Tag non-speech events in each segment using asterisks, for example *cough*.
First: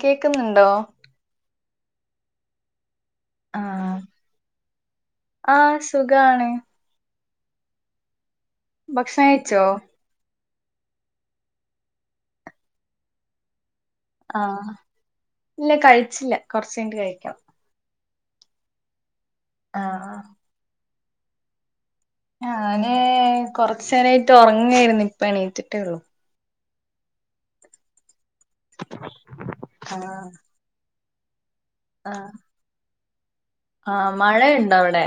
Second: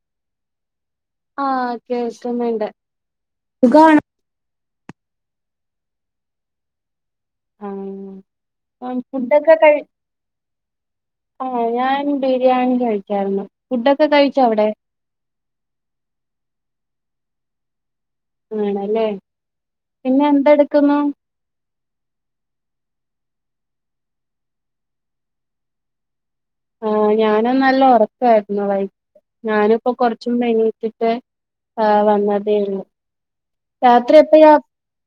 കേക്കുന്നുണ്ടോ ആഹ കേൾക്കന്ന്ണ്ട് സുഖണ ആഹ സുഖാണ് ആ ഭക്ഷണം ഫുഡൊക്കെ കഴിച്ചോ കഴി ആഹ ഞാൻ ബിരിയാണി കഴിച്ചായിരുന്നു ഫുഡൊക്കെ കഴിച്ചോ ആഹ അവിടെ ഇല്ല കഴിച്ചില്ല കൊ റച്ച്കഴിഞ്ഞ് കഴിക്കാം ആണല്ലേ ആഹ് പിന്നെ എന്തെ ടുക്കുന്നു ഞാ നെ കൊറച്ചു നേരായിട്ട് ഉറങ്ങായിരുന്നു ഇപ്പ എണീറ്റി ട്ടേ ഉള്ളു ആ ഞാന നല്ല ഉറക്കായിരുന്നു വൈകി ആഹ് ഞാനിപ്പോകൊറച്ചുള്ളൂ എണീട്ടിട്ട് ആഹ് വന്നതേനു ആഹ മഴയുണ്ടോ അവിടെ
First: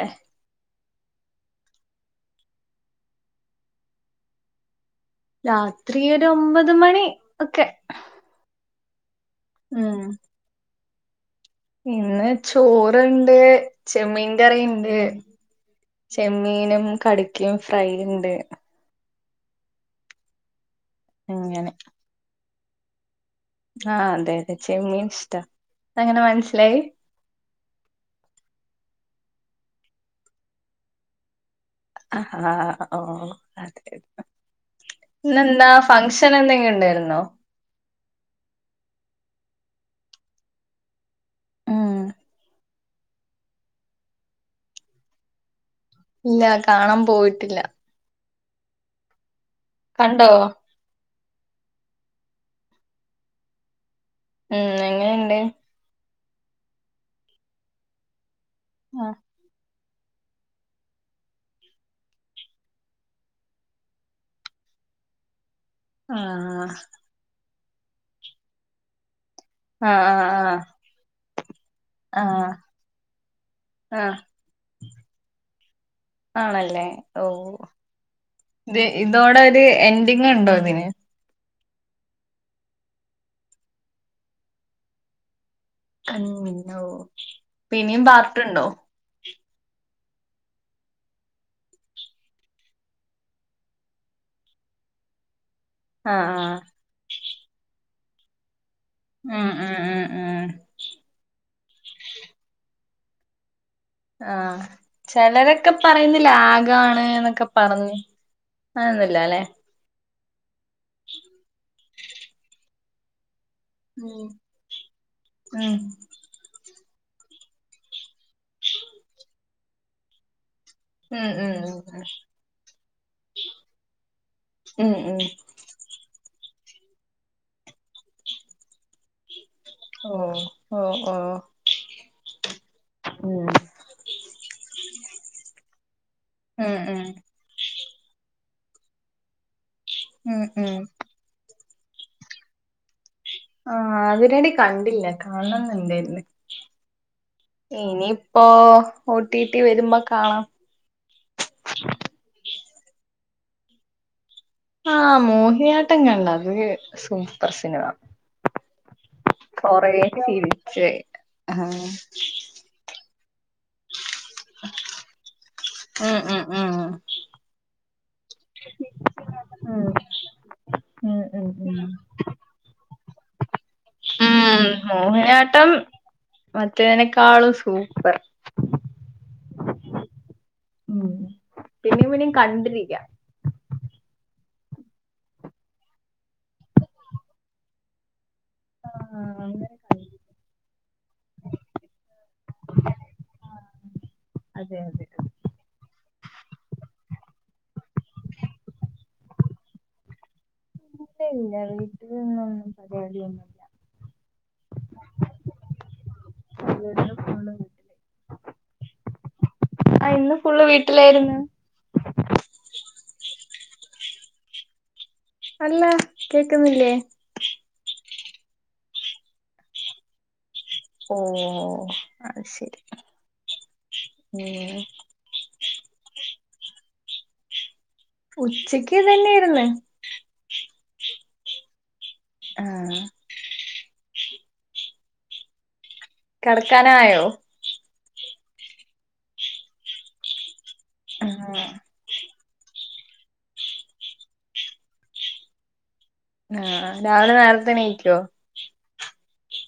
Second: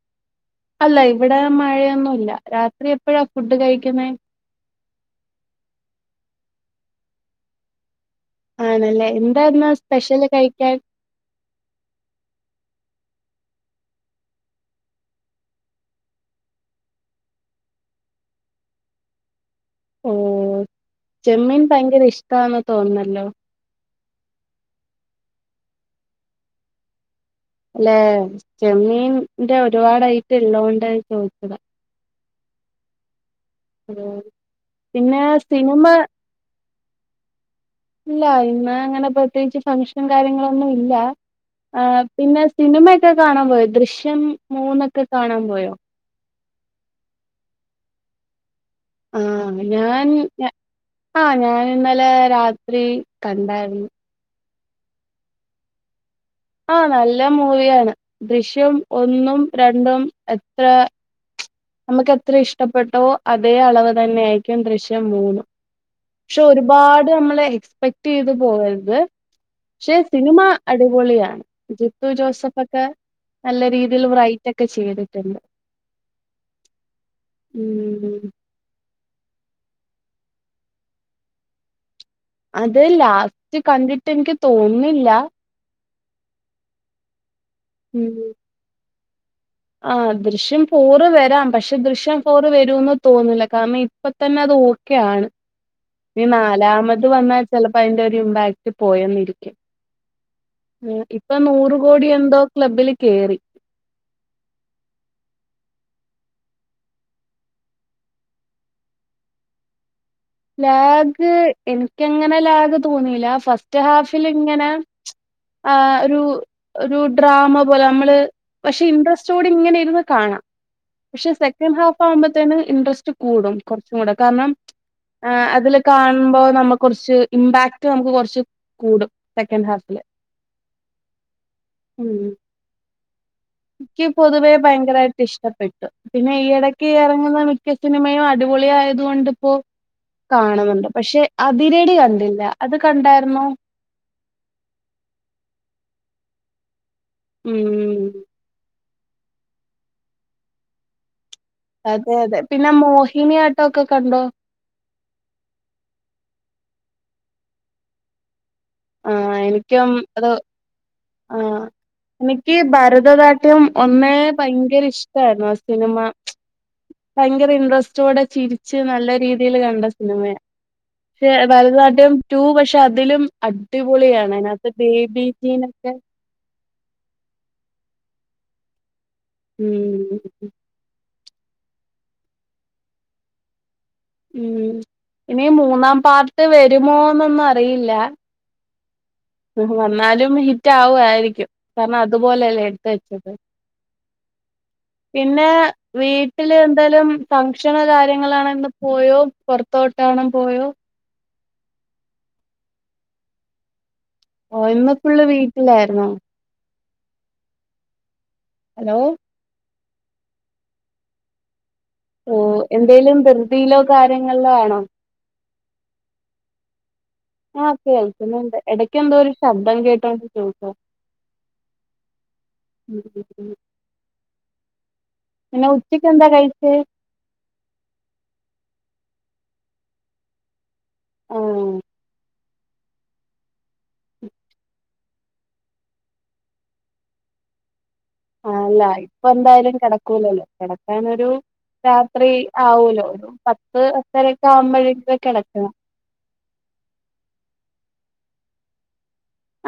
അല്ല ഇവിടെ മഴയൊന്നുല്ല രാത്രി എപ്പോഴാ ഫുഡ് കഴിക്കുന്നേ രാത്രിഒരു ഒമ്പത് മണി ഒക്കെ ആണല്ലേ എന്തായിർന്നു അവിടെ സ്പെഷ്യല് കഴിക്കാൻ പിന്ന ചോറ്ണ്ട് ചെമ്മീൻ കറിണ്ട് ചെമ്മീനും കടക്കയും ഫ്രൈ ഉണ്ട് ഓ ചെമ്മീൻ അങ്ങനെ ഭയങ്കര ഇഷ്ടന്ന് തോന്നല്ലോ ആഹ അതെ അതെ ചെമ്മീൻ ഇഷ്ടാ അങ്ങനെ മനസ്സിലായി അല്ലെ ചെമ്മീന്റെ ഒരുപാടായിട്ട് ഉള്ളതോണ്ട് ചോദിച്ചത ആ ഓ അതെതെ പിന്നെ പിന്നെന്താ സിനിമ ഫങ്ഷൻ എന്തെങ്ക ഉണ്ട് ന്നോ ഇല്ല ഇന്ന അങ്ങനെ പ്രത്യേകിച്ച് ഫങ്ക്ഷന് കാര്യങ്ങളൊന്നും ഇല്ല ആ ഉം പിന്നെ സിനിമയൊക്കെ കാണാൻ പോയോ ദൃശ്യം മൂന്നൊക്കെ കാണാൻ പോയോ ഇല്ല കാണാൻ പോയിട്ടില്ല ആ ഞാൻ കണ്ടോ ആ ഞാൻ ഇന്നലെ രാത്രി കണ്ടായിരുന്നു ഉം എങ്ങനെുണ്ട് ആഹ നല്ല മൂവിയാണ് ദൃശ്യം ആഹ് ഒന്നും രണ്ടും എത്ര നമുക്ക് എത്ര ഇഷ്ടപ്പെട്ടവോ അതേ അളവ് തന്നെ ആായിരിക്കും ദൃശ്യം മൂന്നു പക്ഷെ ആഹ് ഒരുപാട് നമ്മള് എക്സ്പെക്ട് ചെയ്ത് പോകരുത് പക്ഷെ ആഹ് സിനിമ ആഹ് അടിപൊളിയാണ് ജിത്തു ആഹ് ജോസഫ് ഒക്കെ നല്ല ആഹ് രീതിയിൽ ആഹ് റൈറ്റ് ഒക്കെ ചെയ്തിട്ടുണ്ട് ആണല്ലേ ഓ ഉം ഇതോടെ ഒരു എന്ഡിങ് ഉണ്ടോ ഇതിന് അത് ലാസ്റ്റ് കണ്ടിട്ട് എനിക്ക് തോന്നില്ല കന്ന ഓ പിന്നും പാർട്ടുണ്ടോ ആഹ ദൃശ്യം ഫോർ വരാം പക്ഷെ ദൃശ്യം ഫോറ് വരൂന്ന് തോന്നില്ല കാരണം ഇപ്പ തന്നെ അത് ഓക്കെയാണ് ആഹ് ന ആഹ് നാലാമത് വന്നാ ചിലപ്പോ അതിന്റെ ഇമ്പാക്ട് പോയന്നിരിക്ക ഉം ഉം ഉം ഉം ഇപ്പൊ നൂറ് കോടി എന്തോ ക്ലബ്ബിൽ കേറി ആഹ ചിലരൊക്കെ പറയുന്ന ലാഗാണ് എന്നൊക്കെ പറഞ്ഞു ആന്നല്ല അല്ലെ ലാഗ് എനിക്ക എങ്ങനെ ലാഗ് തോന്നില്ല ഫസ്റ്റ് ഹാഫിൽ ഉം ഇങ്ങനെ ഉം ആ ഒരു ഒരു ഡ്രാമ പോലെ നമ്മള് പക്ഷെ ഇൻട്രസ്റ്റയോടെ ഇങ്ങനെ ഇരുന്ന് കാണാം ഉം പക്ഷെ ഉം സെക്കൻഡ് ഉം ഹാഫ് ആകുമ്പത്തേെ ഇൻട്രസ്റ്റ് കൂടും കുറച്ചും കൂടെ കാരണം ഉം ഉം ആ അതില് കാണുമ്പോ നമ്മുക്ക് കുറച്ച് ഇമ്പാക്ട് നമുക്ക് കുറച്ച് കൂടും സെക്കൻഡ് ഹാഫില് ഓ ഓ ഓ ഉം എനിക്ക് പൊതുവേ ഭയങ്കരായിട്ട് ഇഷ്ടപ്പെട്ടു. പിന്നെ ഈ ഉം ഇടക്ക് ഇറങ്ങുന്ന മി സിനിമയും അടിപൊളി ആയത് കൊണ്ട്പ്പോ ഉം ഉം കാണുന്നുണ്ട്. പക്ഷെ വിരടി കണ്ടില്ല അത് കണ്ടാ ആഹ വിരടി കണ്ടില്ല കാണണെന്ന്ണ്ടേര്ന്ന് ഉം ഇനിയിപ്പോ ഒ ടി ടി വരുമ്പോ കാണാം അതെ അതെ പിന്നെ മോഹിനിയാട്ടോക്കെ കണ്ടോ? ആഹ മോഹിയാട്ടം കണ്ട്. അത് സൂപ്പർ സിനിമ ആഹ് എനിക്കും കൊറേ അത് ചിരിച്ച് ആഹ ആഹ് എനിക്ക് ഭരതനാട്യം ഒന്നേ ഭയങ്കര ഇഷ്ടായിരുന്നു ആ സിനിമ, ഉം ഉം ഉം ഭയങ്കര ഇൻട്രസ്റ്റ് ച്ചോടെ ചിരിച്ച് നല്ല രീതിയിൽ കണ്ട ഉം സിനിമയാണ് ഉം പക്ഷെ ഉം ഉം ഭരതനാട്യം ടു പക്ഷെ അതിലും അടിപൊളിയാണ്, അതിനകത്ത് ബേബിജീൻ മറ്റേനെക്കാളും സൂപ്പർ ഉം പിന്നെയും പിന്നും കണ്ടിരിക്ക ഉം ഇനി മൂന്നാം പാർട്ട് വരുമോന്നൊന്നും അറിയില്ല ആ അങ്ങനെ കണ്ടിരിക്കാം വന്നാലും ഹിറ്റ് ആവുവായിരിക്കും. കാരണം അതുപോലെല്ലേ എടുത്ത വെച്ചത് അതെ അതെ പിന്നെ വീ വീട്ടില് എന്തേലും ഫംഗ്ഷന് കാര്യങ്ങളാണന്ന് പോയോ, പൊറത്തോട്ടാണെ പോയോ ഇല്ല ഇല്ല വീട്ടിലിന്നൊന്നും പരിപാടിയൊന്നുമില്ല ഓ ഇന്ന് ഫുള്ള് വീട്ടിലായിരുന്നോ പോണം വീട്ടില് ഹലോ ആ ഇന്ന് ഫുള്ള് വീട്ടിലായിരുന്ന് ബിസിയിലോ കാര്യങ്ങളിലോ ആണോ? അല്ല കേക്കുന്നില്ലേ ആ കേൾക്കുന്നുണ്ട് എടക്ക് എന്തോ ഒരു ശബ്ദം കേട്ടോണ്ട് രിക്കുണു ഓ അത് ശരി ഉം പിന്നെ ഉച്ചക്ക് എന്താ കഴിച്ചെ? ഉച്ചക്ക് ഇതന്നെയായിരുന്ന് ആഹ് ആഹ് കെടക്കാനായോ? ആല്ല ഇപ്പ എന്തായാലും കെടക്കൂലല്ലോ, കിടക്കാനെരു ആഹ് രാത്രി ആവൂലോ, ഒരു പത്ത് പത്തരക്കെ ആവുമ്പോഴേക്ക് കിടക്കണം ആഹ രാവിലെ നേരത്തെണീക്കൊ?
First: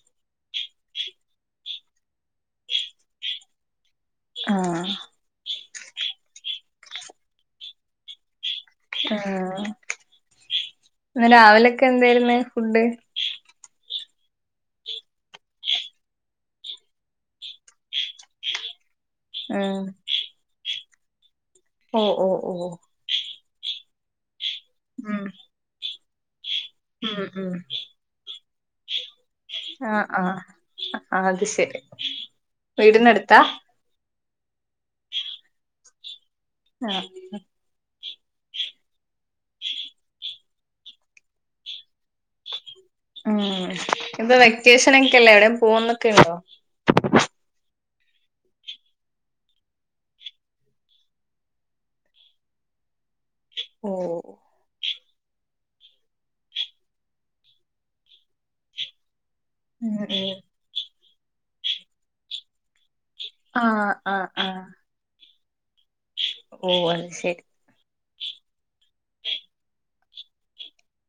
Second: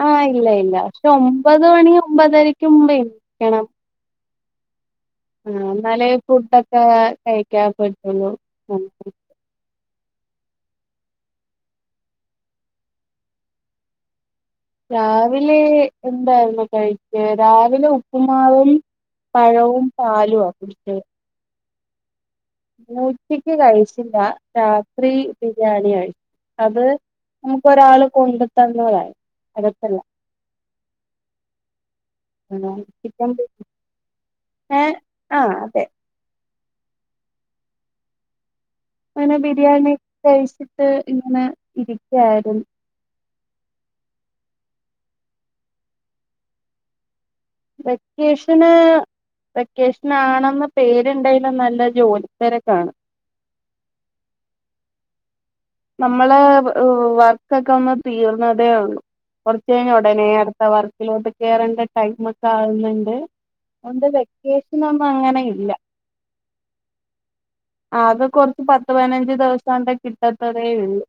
ആ ഇല്ല ഇല്ല പക്ഷെ ഒമ്പത് മണി ഒമ്പതരക്ക് മുമ്പ് എണീക്കണം ആഹ ആ ന്നാലെ ഫുഡൊക്കെ കഴിക്കാൻ പറ്റുള്ളൂ ആ, ന്ന് രാവിലൊക്കെന്തയിരുന്ന് ഫുഡ്? രാവിലെ എന്തായിരുന്നു കഴിച്ചേ.. രാവിലെ ഉപ്പുമാവും ഉം പഴവും പാലുവാ കുടിക്കല് ഓ ഓ ഓ ച്ചക്ക് കഴിച്ചില്ല. രാത്രി ഉം ബിരിയാണിയ കഴി അത് ഉം ഉം നമുക്ക് ഒരാള് കൊണ്ടു തന്നതായി ആ അടുത്തല്ല ആ അത് ശരി വീടിന്നടുത്താ ഏ ആ അതെ ആ *unintelligible* ങ്ങനെ ബിരിയാണി കഴിച്ചിട്ട് ഇങ്ങനെ ഇരിക്കായിരുന്നു ഉം. പ്പ വെക്കേഷനൊക്കല്ലേ എവിടേം പോവുന്നൊക്കെ ഉണ്ടോ വെക്കേഷന് വെക്കേഷനാണെന്ന പേരുണ്ടായിലും നല്ല ജോലിത്തിരക്കാണ് ഓ നമ്മളെ ഹ്‌ വർക്കൊക്കെ ഒന്ന് തീർന്നതേ ള്ളു കുറച്ചയിനെ ഉം ഉം ഉടനെഅടുത്തവർക്കിലോട്ട് കേറേണ്ട ടൈമ് ഒക്കെ ആകുന്നുണ്ട് ആഹ് ഓന്റെ ആഹ് ആഹ് വെക്കേഷൻ ആകുമ്പോ അങ്ങനെയിരിക്കും ല്ല ഓ അത് ശരി അ അത് കൊറച്ച് പത്ത് പതിനഞ്ച് ദിവസം ആകുമ്പോ കിട്ടത്ത് ത്തതെയുള്ളു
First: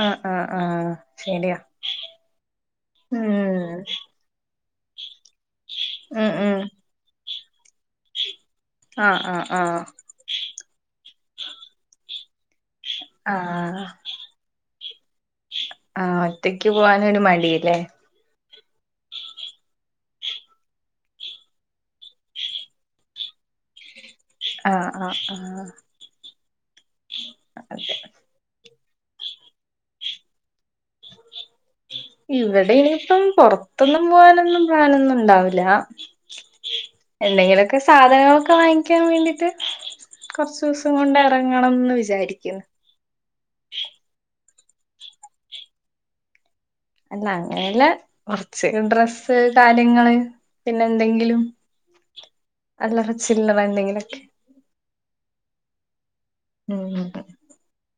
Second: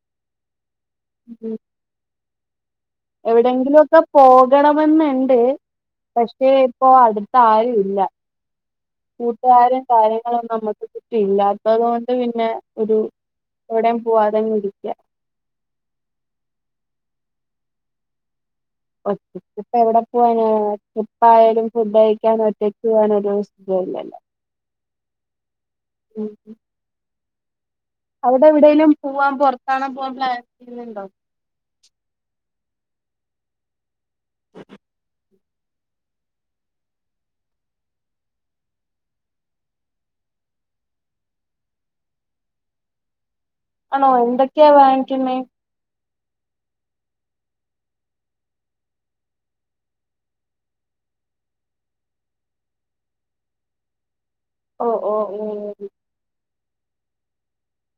ആഹ ആഹ ആഹ് ശരിയാ ഉം എവിടെയങ്കിലും ഒക്കെ പോകണമെന്ന്ണ്ട് ഉം പക്ഷെ ഉം ഇപ്പോ അടു പ്പ ആരുല്ല ആഹ് ആഹ് കൂട്ടുകാരും ആഹ് കാര്യങ്ങളും നമ്മുക്ക് കി ല്ലാത്തത് കൊണ്ട് പിന്നെ ഒരു ആ ആ എവിടെയും പോവാതെങ്ങ് ഇരിക്ക ആ ഒറ്റക്ക് പോവാനൊരു മടി ലിലേ ഒറ്റക്കിപ്പ എവിടെ പോവാന ഒറ്റ ഇപ്പ ആയാലും ഫുഡഴിക്കാൻ ഒറ്റക്ക് പോകാനൊരു സു ഇല്ല ല്ല ആ ആ ആ അവിടെ എവിടെേലും പോവാൻ പൊറത്താണോ പോവാൻ പ്ലനുണ്ടോ ഇവിടെ ഇനിപ്പം പുറത്തൊന്നും പോവാനൊന്നും പ്ലാനൊന്നുംണ്ടാവില്ല എന്തെങ്കിലൊക്കെ സാധനങ്ങളൊക്കെ വാങ്ങിക്കാൻ വേണ്ടീട്ട് കൊറച്ചു ദിവസം കൊണ്ട് ഇറങ്ങണംന്ന് വിചാരിക്കുന്നു ആണോ എന്തൊക്കെയാ വാങ്ങിക്കുന്നേ അല്ല അങ്ങനെയല്ല കുറച്ച് ഡ്രസ്സ് കാര്യങ്ങള് പിന്നെ എന്തെങ്കിലും അല്ലറ ചില്ലറ എന്തെങ്കിലോക്കെ ഓ ഓ ഓഓ ഉം തെ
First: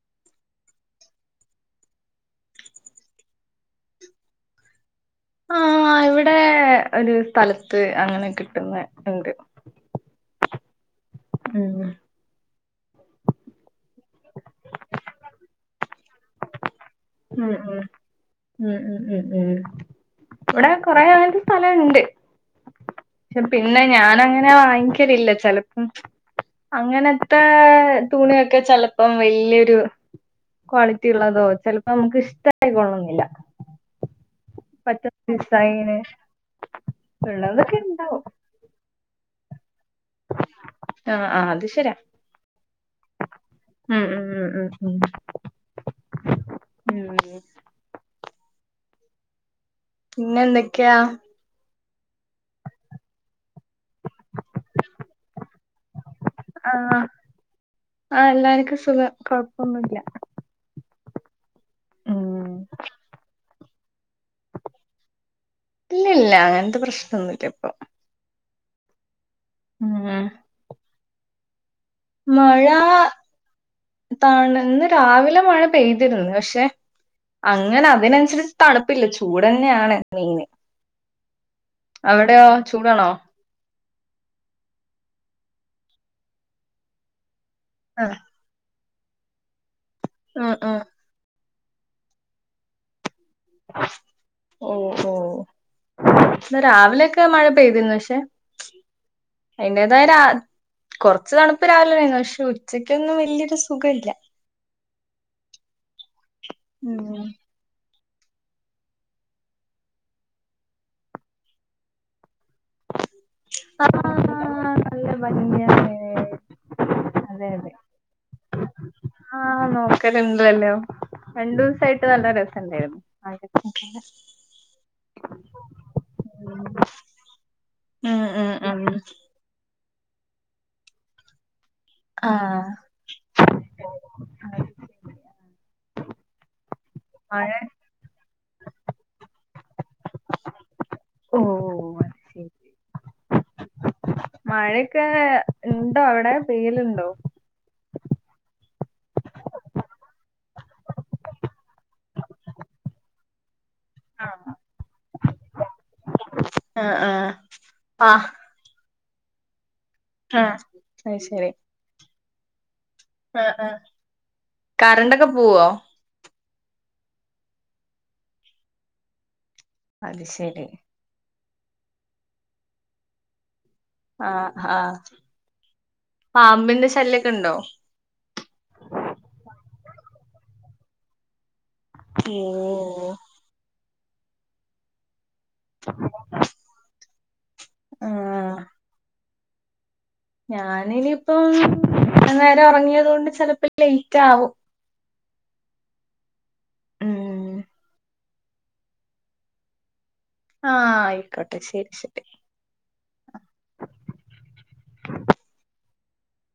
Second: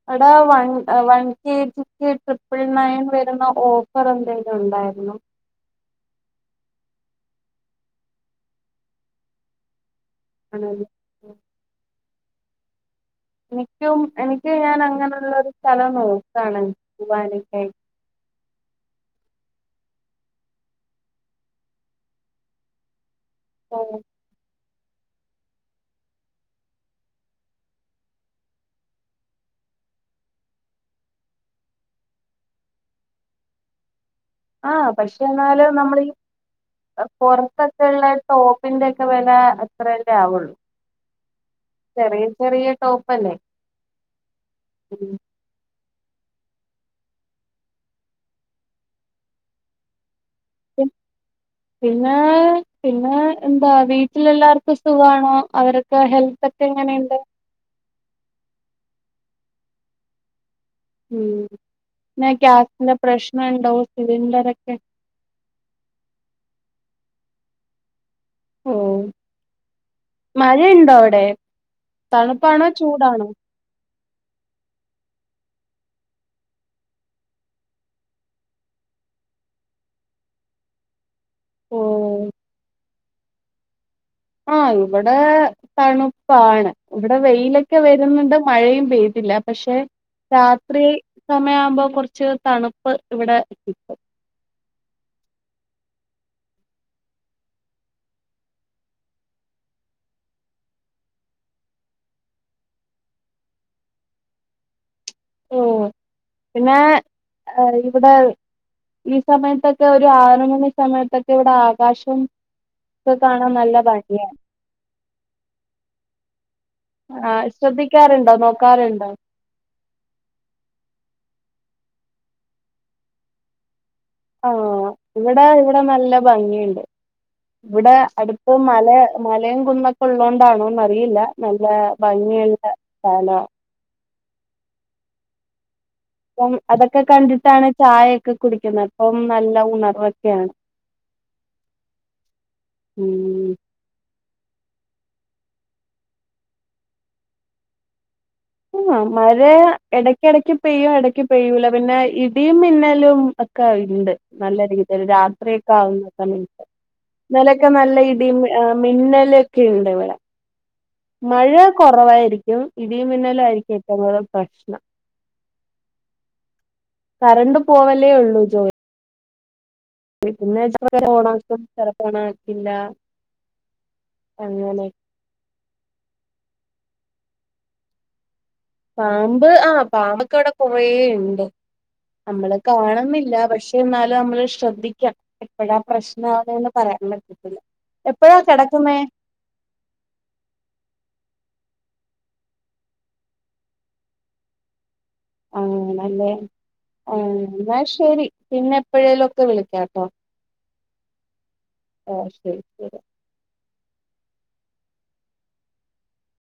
അവിടാ വൺ വൺ കെ ജിക്ക് ട്രിപ്പിൾ നയൻ വരുന്ന ഓഫർ എന്തെലും ഉണ്ടായിരുന്നോ ആഹ ആ ഇവിടെ ഒരു സ്ഥലത്ത് അങ്ങനെ കിട്ടുന്ന ഇണ്ട് *unintelligible* ഉം എനിക്കും എനിക്ക് ഞാൻ അങ്ങനെയുള്ള ഒരു സ്ഥലം നോക്കാണ് ഉം പൂവാനൊക്കെ ഉം ഉം ഉം ഉം ഉം ഇവിടെ കൊറെ *unintelligible* സ്ഥലംണ്ട് പക്ഷെ ഓ, പിന്നെ ഞാൻ അങ്ങനെ വാങ്ങിക്കലില്ല ചിലപ്പോ ഉം അങ്ങനത്തെ തുണിയൊക്കെ ചിലപ്പം വല്യോരു ക്വാളിറ്റി ഉള്ളതോ ചിലപ്പോ നമുക്ക് ഇഷ്ടായി കൊള്ളണംന്നില്ല ആഹ പക്ഷെ എന്നാലും നമ്മളീ ഉള്ളതൊക്കെ പൊറത്തൊക്കെ ഉള്ള ഉണ്ടാവും ടോപ്പിന്റെ ഒക്കെ വെല അത്രല്ലേ ആവുള്ളൂ ആഹ് ആഹ് അത് ശരിയാ ചെറിയ ചെറിയ ടോപ്പ് ഉം ഉം ഉം ഉം ഉം ഉം പിന്ന പി- എന്തൊക്കെയാ പിന്നെ പിന്നെ എന്താ വീട്ടിലെല്ലാവർക്കും സുഖാണോ അവരൊക്കെ ഹെൽത്ത് ഒക്കെ ആഹ് എങ്ങനുണ്ട് ആഹ് എല്ലാർക്കും സുഖം കൊഴപ്പൊന്നുല്ല ഉം പിന്നെ ഉം ഗ്യാസിന്റെ പ്രശ്നണ്ടോ സിലിണ്ടർ ഒക്കെ ഇല്ല ഇല്ല അങ്ങനത്തെ പ്രശ്നൊന്നുംല്ല ഇപ്പൊ ഓ ഉം മഴണ്ടോ അവിടെ തണുപ്പാണോ ചൂടാണോ ത ഇന്ന് രാവിലെ മഴ പെയ്തിരുന്നു പക്ഷെ അങ്ങനെ അതിനനുസരിച്ച് തണുപ്പില്ല ചൂട്ന്നെയാണ് മെന് ഓ അവിടെയോ ചൂടാണോ ആ ഇവിടെ തണുപ്പാണ് ഇവിടെ വെയിലൊക്കെ ആഹ് വരുന്നുണ്ട് മഴയും പെയ പക്ഷെ ആഹ് ആഹ് രാത്രി സമയ ആവുമ്പോ കുറച്ച് തണുപ്പ് ഇവിടെ കിട്ടും ഓ ഓ രാവിലെയൊക്കെ മഴ പെയ്തിരുന്നു പക്ഷെ അതിന്റേതായ കുറച്ച്ു തണുപ്പ് രാവിലെരുന്നു പക്ഷെ ഉച്ചക്കൊന്നും വല്ിയൊരു സുഖ ഇല്ല ഓ പിന്നെ ഉം ഇവിടെ ഈ സമയത്തൊക്കെ ഒരു ആറ മണി സമയത്തൊക്കെ ഇവിടെ ആകാശം ഒക്ക കാണാൻ നല്ല ആഹ് പാട്ടിയാണ് അതെതെ നോക്കാറുണ്ടോ ആഹ നോക്കലണ്ടല്ലോ രണ്ടു ദിവസായിട്ട് നല്ല രസം ഉണ്ടായിരുന്നു ആഹ ഇവിടെ ഇവിടെ നല്ല ഭംഗിയുണ്ട് ഇവിടെ ഉം ഉം അടുത്ത് ഉം മല മലയും കുന്നൊക്കെ ഉള്ളതുകൊണ്ടാണോന്ന് അറിയില്ല ന ല്ല ഭംഗിയുള്ള സാന ആ അപ്പം അതൊക്കെ കണ്ടിട്ടാണ് ചായൊക്കെ കുടിക്കുന്നത് അപ്പം നല്ല ഉണർവൊക്കെയാണ് ഓഹ് അത് ശരി ഉം മഴയൊക്കെ ഇണ്ടോ അവിടെ പെയ്യലുണ്ടോ? ആ മഴ ഇടക്ക ഇടക്ക് പെയ്യും ഇടക്ക് പെയ്യൂല പിന്നെ ഇടിയും മിന്നലും..... ക്കെ ഉണ്ട് ആഹ് നല്ല രീതിൽ രാത്രിയൊക്കെ ആവുന്ന സമയ... ആഹ് ആഹ് ഇന്നലൊക്കെ നല്ല ആഹ് ഇടിയും ഏ..... മിന്നലൊക്കെ ഉണ്ട് ഇവിടെ അത് ശരി മഴ കുറവായിരിക്കും ഇടിയും...... ആഹ് ആഹ് *unintelligible* പ്രശ്നം. കറണ്ടൊക്കെ പോവോ കറണ്ട് പോവലേ ഉള്ളൂ ജോയ്. അത് പിന്ന ശരി ചെലപ്പോണാക്കും ചെലപ്പോണാക്കില്ല. ആഹ ആഹ പാമ്പിന്റെ ശല്യൊക്കെ ഉണ്ടോ? പാമ്പ് ആഹ പാമ്പക്ക വടെ കുറേണ്ട്. നമ്മള് ഓഹ് കാണുന്നില്ല പക്ഷെ എന്നാലും നമ്മള് ശ്രദ്ധിക്കാം. എപ്പഴാ പ്രശ്ന ആവ്വാന്ന് പറയാൻ പറ്റത്തില്ല എപ്പോഴാ കിടക്കുന്നേ? ഞാനിനിപ്പം ആ നേരം ഉറങ്ങിയത് കൊണ്ട് ചിലപ്പോ ലേറ്റ് ആവും. ആഹ നല്ലേ ആ ഉം എന്നാ ശരി പിന്നെ എപ്പോഴേലും ഒക്കെ വിളിക്കാ. ആഹ ആയിക്കോട്ടെ ശരി ആ ശരി. ശരി